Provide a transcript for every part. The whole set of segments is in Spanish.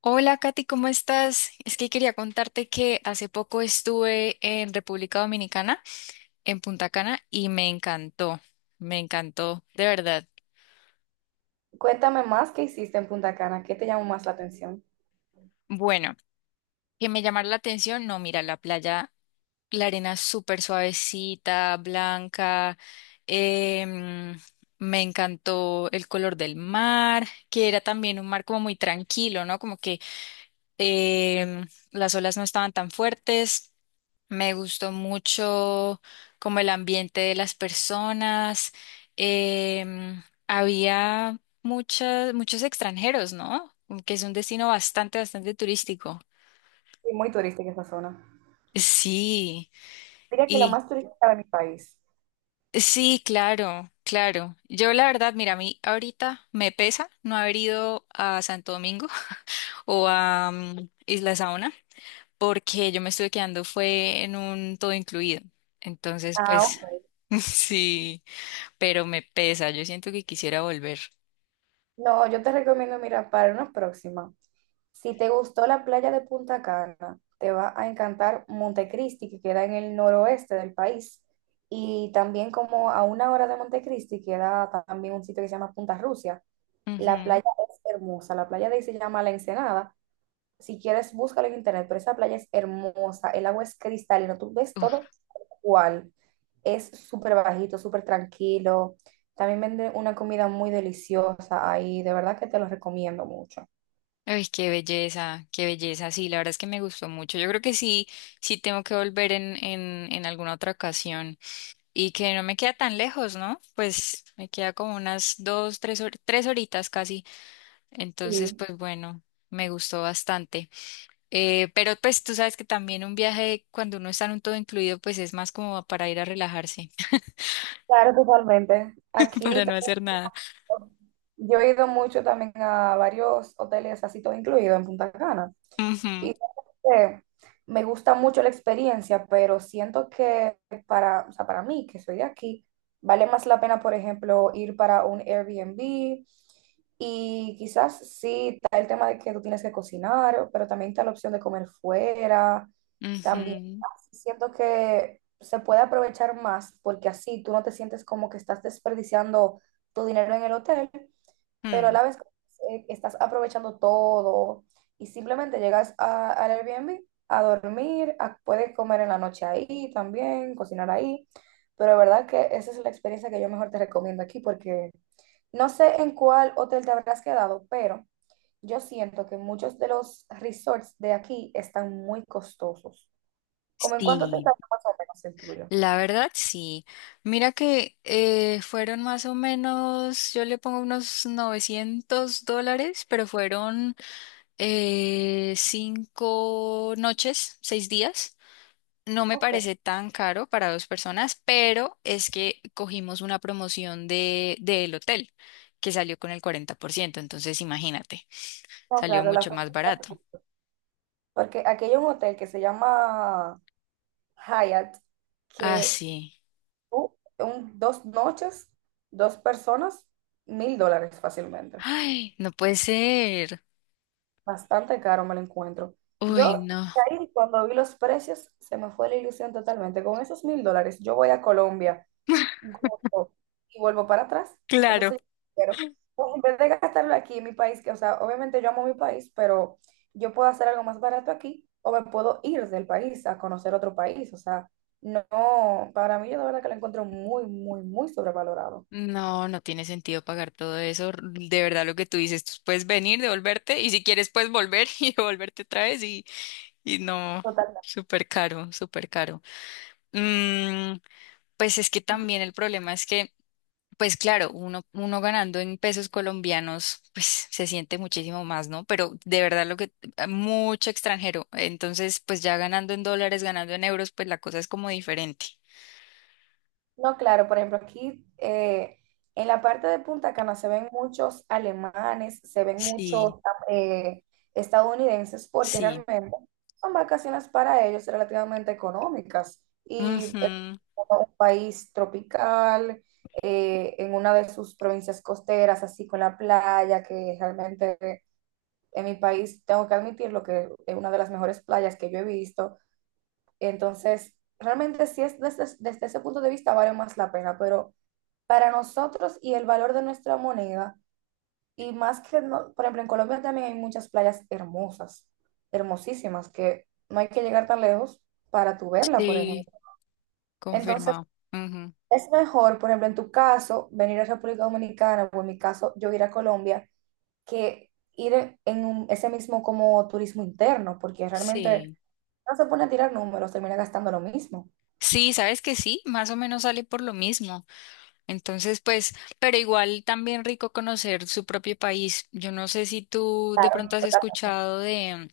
Hola Katy, ¿cómo estás? Es que quería contarte que hace poco estuve en República Dominicana, en Punta Cana, y me encantó, de verdad. Cuéntame más qué hiciste en Punta Cana, qué te llamó más la atención. Bueno, que me llamara la atención, no, mira, la playa, la arena súper suavecita, blanca, em, me encantó el color del mar, que era también un mar como muy tranquilo, ¿no? Como que las olas no estaban tan fuertes. Me gustó mucho como el ambiente de las personas. em, Había muchos extranjeros, ¿no? Que es un destino bastante, bastante turístico. Sí, muy turística esa zona. Sí, Diría que la y más turística de mi país. sí, claro, claro. Yo la verdad, mira, a mí ahorita me pesa no haber ido a Santo Domingo o a Isla Saona, porque yo me estuve quedando fue en un todo incluido. Entonces, Ah, pues ok. sí, pero me pesa, yo siento que quisiera volver. No, yo te recomiendo, mira, para una próxima. Si te gustó la playa de Punta Cana, te va a encantar Montecristi, que queda en el noroeste del país. Y también como a una hora de Montecristi queda también un sitio que se llama Punta Rusia. La Ujú. playa es hermosa, la playa de ahí se llama La Ensenada. Si quieres, búscalo en internet, pero esa playa es hermosa, el agua es cristalina, tú ves Uf, todo cual. Es súper bajito, súper tranquilo. También venden una comida muy deliciosa ahí, de verdad que te lo recomiendo mucho. ay, qué belleza, qué belleza. Sí, la verdad es que me gustó mucho. Yo creo que sí, sí tengo que volver en alguna otra ocasión, y que no me queda tan lejos, ¿no? Pues me queda como unas dos, tres, 3 horitas casi. Entonces, Sí, pues bueno, me gustó bastante. Pero pues tú sabes que también un viaje cuando uno está en un todo incluido pues es más como para ir a relajarse, claro, totalmente. para Aquí no también, hacer nada. yo he ido mucho también a varios hoteles, así todo incluido en Punta Cana. Ujú, Y eh, me gusta mucho la experiencia, pero siento que para, o sea, para mí, que soy de aquí, vale más la pena, por ejemplo, ir para un Airbnb, y quizás sí está el tema de que tú tienes que cocinar, pero también está la opción de comer fuera. También ujú, siento que se puede aprovechar más porque así tú no te sientes como que estás desperdiciando tu dinero en el hotel, pero a mm. la vez estás aprovechando todo y simplemente llegas al Airbnb a dormir, puedes comer en la noche ahí también, cocinar ahí. Pero de verdad que esa es la experiencia que yo mejor te recomiendo aquí, porque no sé en cuál hotel te habrás quedado, pero yo siento que muchos de los resorts de aquí están muy costosos. ¿Cómo en cuánto te Sí, sale más o menos el tuyo? la verdad sí. Mira que fueron más o menos, yo le pongo unos $900, pero fueron 5 noches, 6 días. No me Ok, parece tan caro para dos personas, pero es que cogimos una promoción del hotel que salió con el 40%. Entonces imagínate, no, salió claro, la mucho más barato. porque aquí hay un hotel que se llama Hyatt, Ah, que sí. tú, 2 noches, dos personas, 1000 dólares fácilmente. Ay, no puede ser. Bastante caro me lo encuentro. Uy, Yo no. ahí cuando vi los precios se me fue la ilusión totalmente. Con esos 1000 dólares yo voy a Colombia gordo y vuelvo para atrás. Claro. Entonces, pero pues, en vez de gastarlo aquí en mi país, que, o sea, obviamente yo amo mi país, pero yo puedo hacer algo más barato aquí o me puedo ir del país a conocer otro país. O sea, no, para mí, yo de verdad que lo encuentro muy, muy, muy sobrevalorado. No, no tiene sentido pagar todo eso. De verdad, lo que tú dices, tú puedes venir, devolverte, y si quieres, puedes volver y devolverte otra vez. Y no, Total. súper caro, súper caro. Mm, pues es que también el problema es que. Pues claro, uno ganando en pesos colombianos, pues se siente muchísimo más, ¿no? Pero de verdad lo que, mucho extranjero. Entonces, pues ya ganando en dólares, ganando en euros, pues la cosa es como diferente. No, claro, por ejemplo, aquí en la parte de Punta Cana se ven muchos alemanes, se ven muchos Sí, eh, estadounidenses, porque sí. realmente son vacaciones para ellos relativamente económicas. Y es Ujú, como un país tropical, en una de sus provincias costeras, así con la playa, que realmente, en mi país, tengo que admitirlo, que es una de las mejores playas que yo he visto. Entonces, realmente sí es, desde ese punto de vista, vale más la pena, pero para nosotros y el valor de nuestra moneda, y más que, por ejemplo, en Colombia también hay muchas playas hermosas, hermosísimas, que no hay que llegar tan lejos para tu verla, por ejemplo. sí, Entonces, confirmado. Ujú, es mejor, por ejemplo, en tu caso, venir a República Dominicana, o en mi caso, yo ir a Colombia, que ir ese mismo como turismo interno, porque realmente, sí. no se pone a tirar números, termina gastando lo mismo. Sí, sabes que sí, más o menos sale por lo mismo. Entonces, pues, pero igual también rico conocer su propio país. Yo no sé si tú de pronto has escuchado de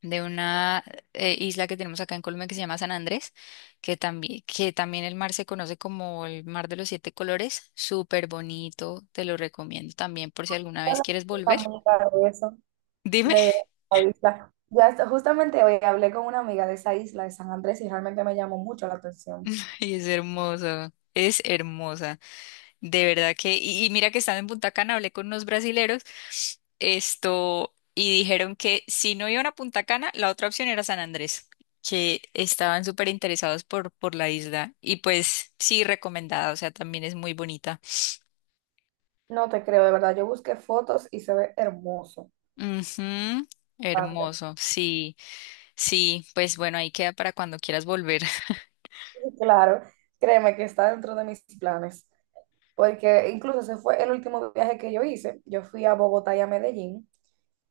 de una isla que tenemos acá en Colombia que se llama San Andrés, que también el mar se conoce como el mar de los siete colores, súper bonito, te lo recomiendo también por si alguna vez Hola, quieres volver. amiga Dime, de la isla. Ya justamente hoy hablé con una amiga de esa isla de San Andrés y realmente me llamó mucho la atención. y es hermoso, es hermosa. De verdad que, y mira que estando en Punta Cana, hablé con unos brasileros, esto, y dijeron que si no iban a Punta Cana, la otra opción era San Andrés, que estaban súper interesados por la isla. Y pues sí, recomendada, o sea, también es muy bonita. No te creo, de verdad. Yo busqué fotos y se ve hermoso. Ujú, Bastante. hermoso, sí, sí, pues bueno, ahí queda para cuando quieras volver. Y claro, créeme que está dentro de mis planes, porque incluso ese fue el último viaje que yo hice. Yo fui a Bogotá y a Medellín.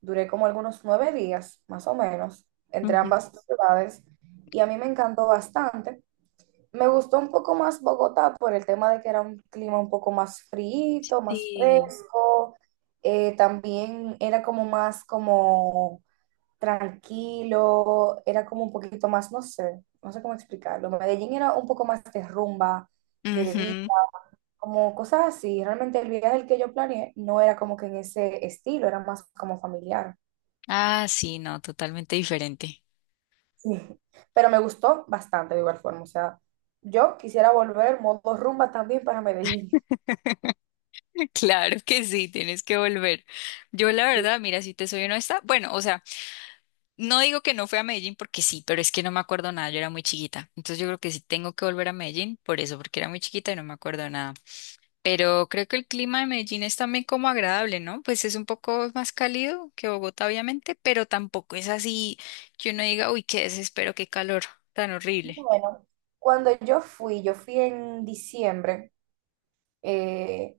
Duré como algunos 9 días, más o menos, entre Ujú. ambas ciudades, y a mí me encantó bastante. Me gustó un poco más Bogotá por el tema de que era un clima un poco más frío, más Sí. fresco. También era como más como tranquilo, era como un poquito más, no sé, no sé cómo explicarlo. Medellín era un poco más de rumba, de bebida, Ujú. como cosas así. Realmente el viaje el que yo planeé no era como que en ese estilo, era más como familiar. Ah, sí, no, totalmente diferente. Sí. Pero me gustó bastante de igual forma. O sea, yo quisiera volver modo rumba también para Medellín. Claro que sí, tienes que volver. Yo la verdad, mira, si te soy honesta, bueno, o sea, no digo que no fue a Medellín porque sí, pero es que no me acuerdo nada, yo era muy chiquita. Entonces yo creo que sí tengo que volver a Medellín por eso, porque era muy chiquita y no me acuerdo nada. Pero creo que el clima de Medellín es también como agradable, ¿no? Pues es un poco más cálido que Bogotá, obviamente, pero tampoco es así que uno diga, uy, qué desespero, qué calor tan horrible. Bueno, cuando yo fui en diciembre, eh,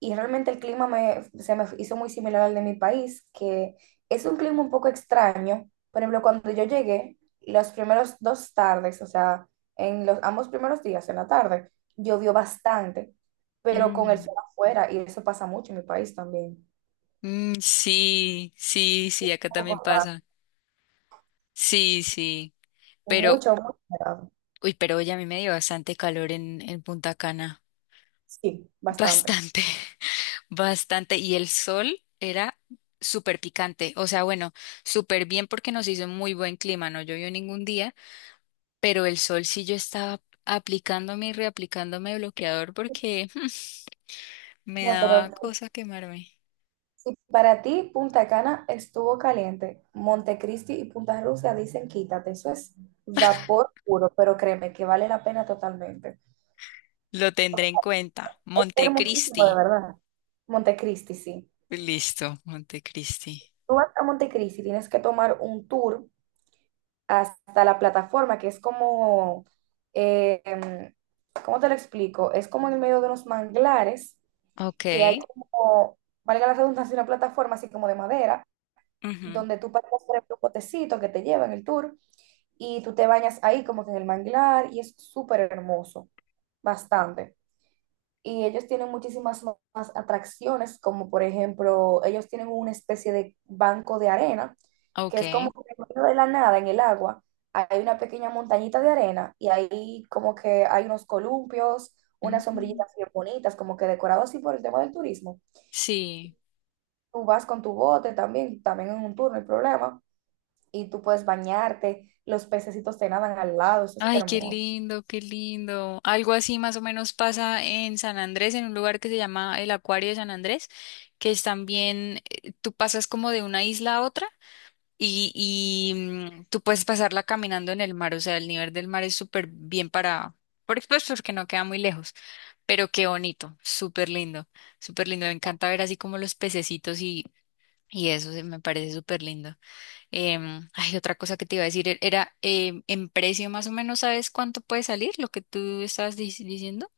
y realmente el clima se me hizo muy similar al de mi país, que es un clima un poco extraño. Por ejemplo, cuando yo llegué, los primeros dos tardes, o sea, en los ambos primeros días, en la tarde, llovió bastante, pero con el Mm. sol afuera, y eso pasa mucho en mi país también. Mm, sí, sí, sí, Un acá poco también raro. pasa. Sí, sí. Pero, Mucho, mucho raro. Uy, pero hoy a mí me dio bastante calor en Punta Cana. Sí, bastante. Bastante, bastante. Y el sol era súper picante. O sea, bueno, súper bien porque nos hizo muy buen clima. No llovió ningún día, pero el sol sí yo estaba aplicándome y reaplicándome bloqueador porque me No, pero daba cosa quemarme. si para ti Punta Cana estuvo caliente, Montecristi y Punta Rusia dicen quítate, eso es vapor puro, pero créeme que vale la pena totalmente. Lo tendré en cuenta. Es hermosísimo, de Montecristi. verdad. Montecristi, sí. Listo, Montecristi. Tú vas a Montecristi, tienes que tomar un tour hasta la plataforma, que es como, eh, em, ¿cómo te lo explico? Es como en el medio de unos manglares, Ok. que hay como, valga la redundancia, una plataforma así como de madera, Ujú, donde tú pasas por el potecito que te lleva en el tour, y tú te bañas ahí como que en el manglar y es súper hermoso, bastante. Y ellos tienen muchísimas más atracciones, como por ejemplo, ellos tienen una especie de banco de arena, que ok. es como que en medio de la nada, en el agua, hay una pequeña montañita de arena, y ahí como que hay unos columpios, unas Ujú. sombrillitas bien bonitas, como que decorados así por el tema del turismo. Sí. Tú vas con tu bote también, también en un tour, no hay problema, y tú puedes bañarte, los pececitos te nadan al lado, eso es Ay, qué hermoso. lindo, qué lindo. Algo así más o menos pasa en San Andrés, en un lugar que se llama el Acuario de San Andrés, que es también, tú pasas como de una isla a otra y tú puedes pasarla caminando en el mar, o sea, el nivel del mar es súper bien para, por pues porque no queda muy lejos, pero qué bonito, súper lindo, súper lindo. Me encanta ver así como los pececitos y eso, se me parece súper lindo. Ay, otra cosa que te iba a decir era, en precio más o menos, ¿sabes cuánto puede salir lo que tú estabas diciendo?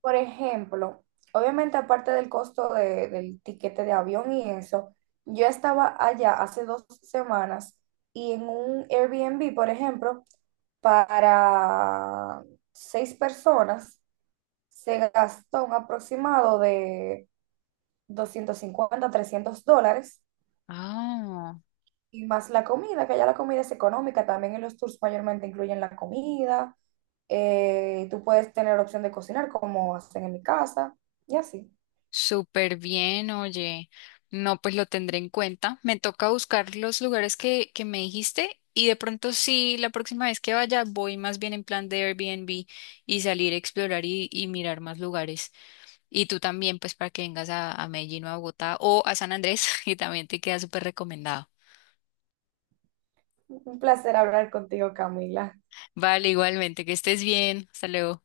Por ejemplo, obviamente, aparte del costo del tiquete de avión y eso, yo estaba allá hace 2 semanas, y en un Airbnb, por ejemplo, para seis personas se gastó un aproximado de 250 a 300 dólares, Ah, y más la comida, que ya la comida es económica, también en los tours mayormente incluyen la comida. Tú puedes tener opción de cocinar como hacen en mi casa y así. súper bien, oye. No, pues lo tendré en cuenta. Me toca buscar los lugares que me dijiste y de pronto sí, la próxima vez que vaya voy más bien en plan de Airbnb y salir a explorar y mirar más lugares. Y tú también, pues para que vengas a Medellín o a Bogotá o a San Andrés, y también te queda súper recomendado. Un placer hablar contigo, Camila. Vale, igualmente, que estés bien. Hasta luego.